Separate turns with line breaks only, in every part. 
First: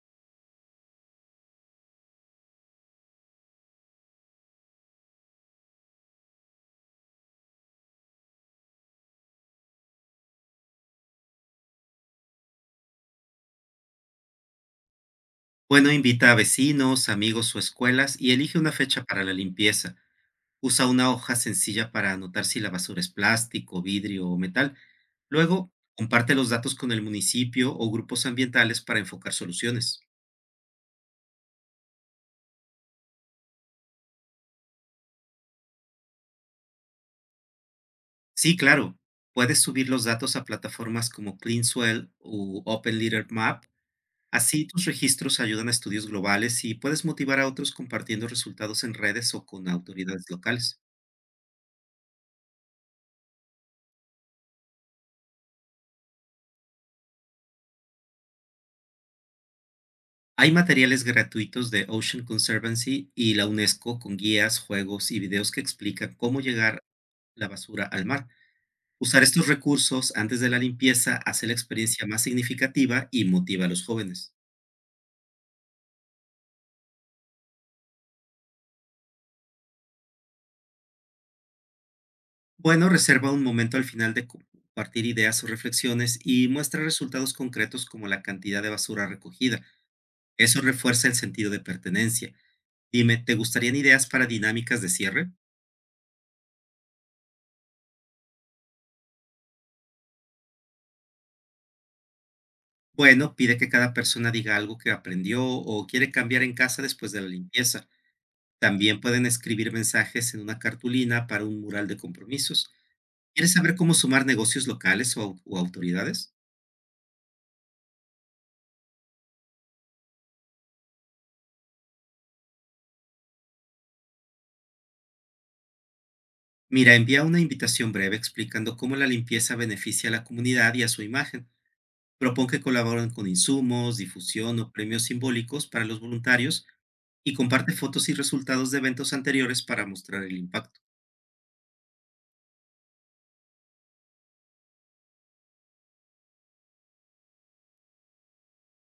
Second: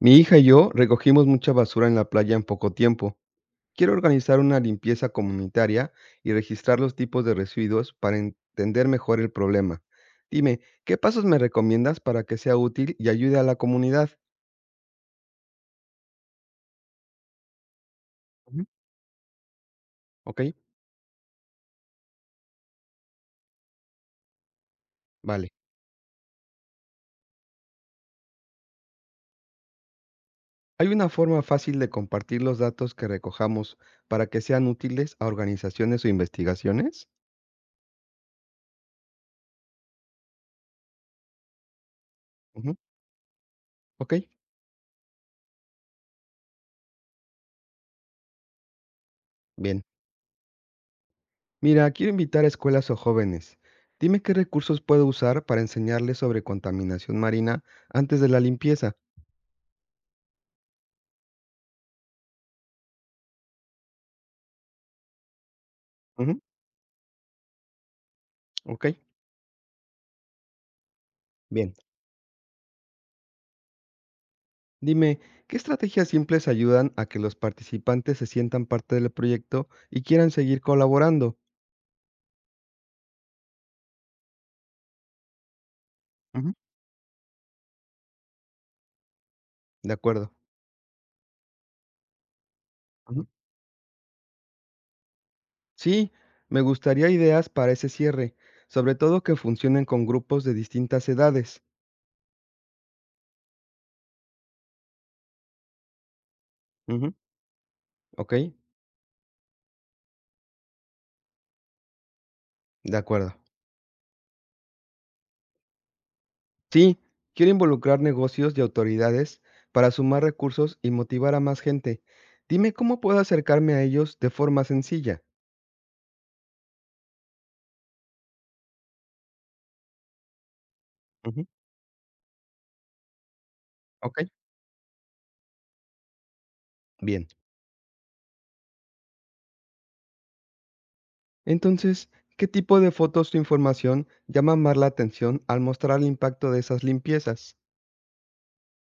Mi hija y yo recogimos mucha basura en la playa en poco tiempo. Quiero organizar una limpieza comunitaria y registrar los tipos de residuos para entender mejor el problema. Dime, ¿qué pasos me recomiendas para que sea útil y ayude a la comunidad?
Bueno, invita a vecinos, amigos o escuelas y elige
Ujú.
una fecha para la limpieza.
Ok,
Usa una hoja sencilla para anotar si la basura es plástico, vidrio o metal.
vale.
Luego, comparte los datos con el municipio o grupos ambientales para enfocar soluciones.
Hay una forma fácil de compartir los datos que recojamos para que sean útiles a organizaciones o investigaciones.
Sí, claro, puedes subir los datos a plataformas como CleanSwell u
Ujú,
Open Litter Map.
ok,
Así tus registros ayudan a estudios globales y puedes motivar a otros compartiendo resultados en redes o con
bien.
autoridades locales.
Mira, quiero invitar a escuelas o jóvenes. Dime qué recursos puedo usar para enseñarles sobre contaminación marina antes de la limpieza.
Hay materiales gratuitos de Ocean Conservancy y la UNESCO con guías, juegos y videos que explican cómo
Ujú,
llegar la basura al mar.
ok,
Usar estos recursos antes de la limpieza hace la
bien.
experiencia más significativa y motiva a los jóvenes.
Dime, ¿qué estrategias simples ayudan a que los participantes se sientan parte del proyecto y quieran seguir colaborando?
Bueno, reserva un momento al final de compartir ideas o reflexiones y
Ujú,
muestra resultados concretos como la cantidad de basura recogida.
de acuerdo.
Eso refuerza el sentido de pertenencia. Dime,
Ujú.
¿te gustarían ideas para dinámicas de cierre?
Sí, me gustaría ideas para ese cierre, sobre todo que funcionen con grupos de distintas edades.
Bueno, pide que cada persona diga algo que aprendió o quiere cambiar en casa después
Ujú,
de la limpieza.
ok,
También pueden escribir mensajes en una cartulina para un mural de compromisos.
de acuerdo.
¿Quieres saber cómo sumar negocios locales o autoridades?
Sí, quiero involucrar negocios y autoridades para sumar recursos y motivar a más gente. Dime cómo puedo acercarme a ellos de forma sencilla.
Mira, envía una invitación breve explicando cómo la limpieza beneficia a la comunidad y a su
Ujú,
imagen. Propón que colaboren con insumos,
ok,
difusión o premios simbólicos para los voluntarios
bien.
y comparte fotos y resultados de eventos anteriores para mostrar el impacto.
Entonces, ¿qué tipo de fotos o información llama más la atención al mostrar el impacto de esas limpiezas?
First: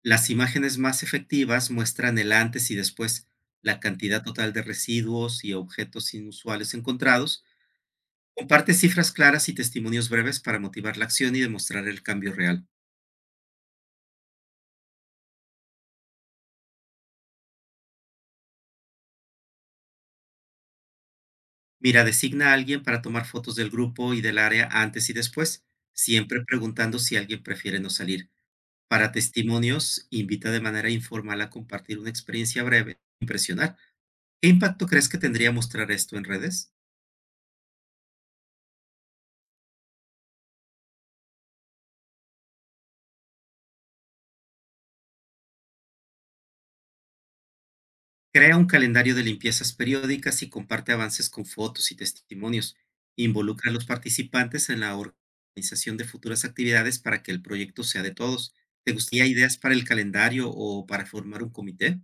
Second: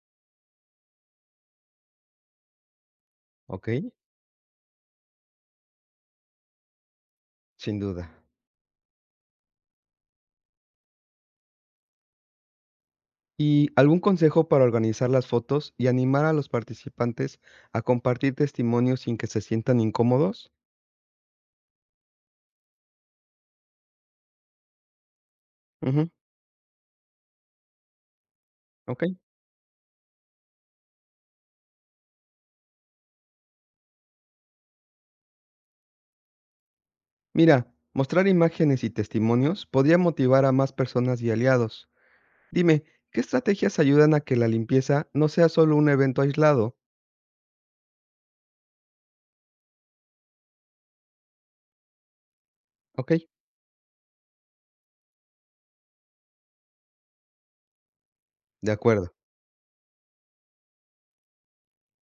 Las imágenes más efectivas muestran el antes y después,
Ok,
la cantidad total de residuos y objetos inusuales encontrados.
sin duda.
Comparte cifras claras y testimonios breves para motivar la acción y demostrar el cambio real.
¿Y algún consejo para organizar las fotos y animar a los participantes a compartir testimonios sin que se sientan incómodos?
Mira, designa a alguien para tomar fotos del grupo y del área antes y después,
Ujú,
siempre preguntando si alguien prefiere no salir.
ok.
Para testimonios, invita de manera informal a compartir una experiencia breve. Impresionar. ¿Qué impacto crees que tendría mostrar esto en redes?
Mira, mostrar imágenes y testimonios podría motivar a más personas y aliados. Dime, ¿qué estrategias ayudan a que la limpieza no sea solo un evento aislado?
Crea un calendario de limpiezas periódicas y comparte avances con fotos y testimonios.
Ok,
Involucra a los participantes en la organización de futuras actividades para que el proyecto sea de todos.
de
¿Te
acuerdo.
gustaría ideas para el calendario o para formar un comité?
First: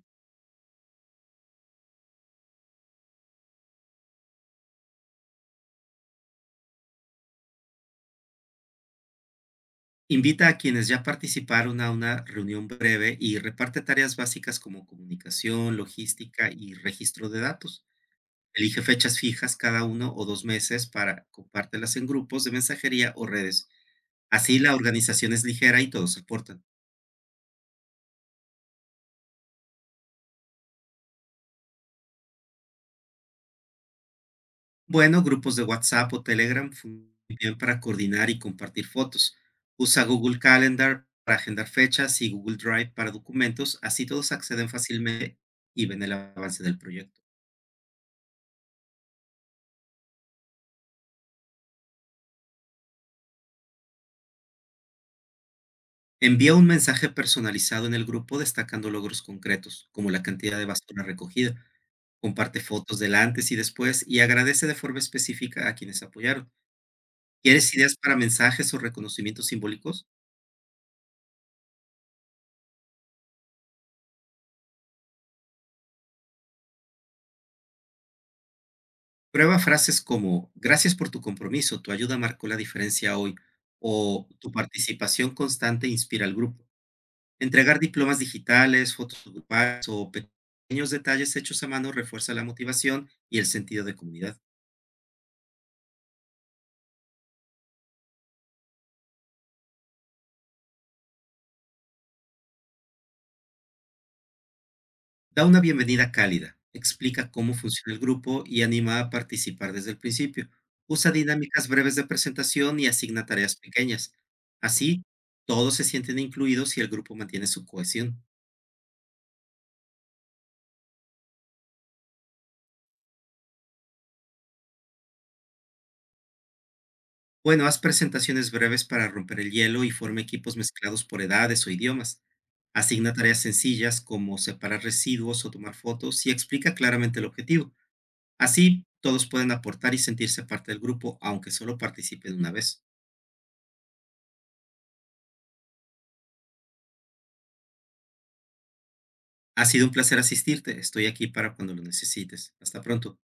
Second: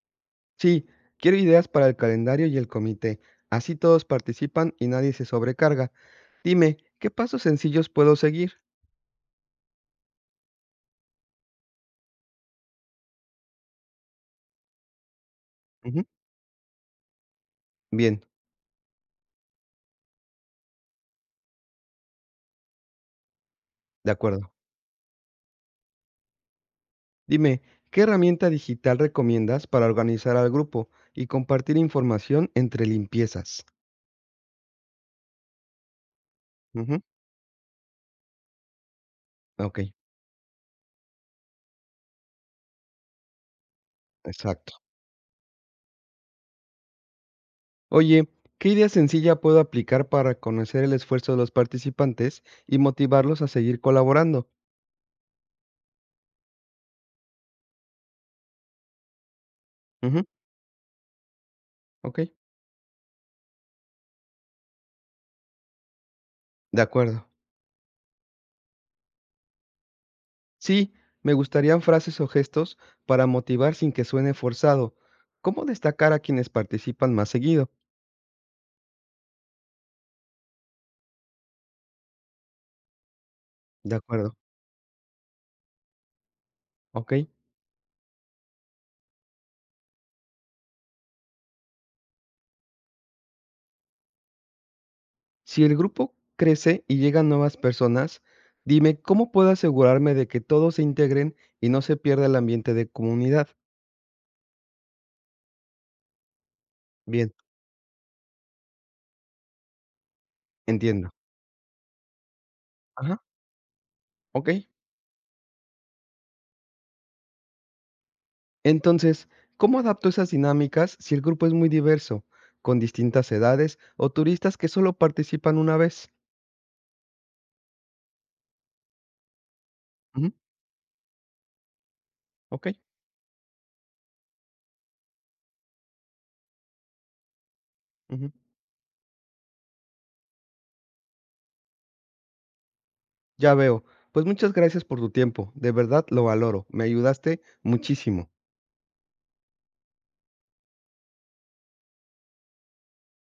Sí, quiero ideas para el calendario y el comité. Así todos participan y nadie se sobrecarga. Dime, ¿qué pasos sencillos puedo seguir?
Invita a quienes ya participaron a una reunión breve y reparte tareas básicas como comunicación,
Ujú,
logística y registro de datos.
bien,
Elige fechas fijas cada uno o dos meses para compártelas en grupos de mensajería o redes.
de acuerdo.
Así la organización es ligera y todos aportan.
Dime, ¿qué herramienta digital recomiendas para organizar al grupo y compartir información entre limpiezas?
Bueno, grupos de WhatsApp o Telegram
Ujú,
funcionan bien para coordinar y compartir fotos.
ok,
Usa Google Calendar para agendar fechas y Google Drive para documentos, así todos acceden
exacto.
fácilmente y ven el avance del proyecto.
Oye, ¿qué idea sencilla puedo aplicar para conocer el esfuerzo de los participantes y motivarlos a seguir colaborando?
Envía un mensaje personalizado en el grupo destacando logros concretos, como la
Ujú,
cantidad de basura recogida.
ok,
Comparte fotos del antes y después y agradece de forma específica a quienes apoyaron.
de acuerdo.
¿Quieres ideas para mensajes o reconocimientos simbólicos?
Sí, me gustarían frases o gestos para motivar sin que suene forzado. ¿Cómo destacar a quienes participan más seguido?
Prueba frases como gracias por tu compromiso, tu ayuda marcó la diferencia hoy
De
o
acuerdo,
tu participación constante inspira al grupo.
ok.
Entregar diplomas digitales, fotos grupales o pequeños detalles hechos a mano refuerza la motivación y el sentido de comunidad.
Si el grupo crece y llegan nuevas personas, dime cómo puedo asegurarme de que todos se integren y no se pierda el ambiente de comunidad.
Da una bienvenida cálida, explica
Bien,
cómo funciona el grupo y anima a participar desde el principio. Usa
entiendo.
dinámicas breves de presentación y
Ajá,
asigna tareas pequeñas.
ok.
Así, todos se sienten incluidos y el grupo mantiene su cohesión.
Entonces, ¿cómo adapto esas dinámicas si el grupo es muy diverso, con distintas edades o turistas que solo participan una vez?
Bueno, haz presentaciones breves para romper el hielo y forma
Ujú,
equipos mezclados por edades o idiomas.
ok,
Asigna tareas sencillas como separar residuos o tomar fotos y explica claramente el objetivo.
ujú,
Así, todos pueden aportar y sentirse parte del grupo, aunque solo participen una vez.
ya veo. Pues muchas gracias por tu tiempo, de verdad lo valoro, me ayudaste muchísimo.
Ha sido un placer asistirte. Estoy aquí para cuando lo necesites. Hasta pronto.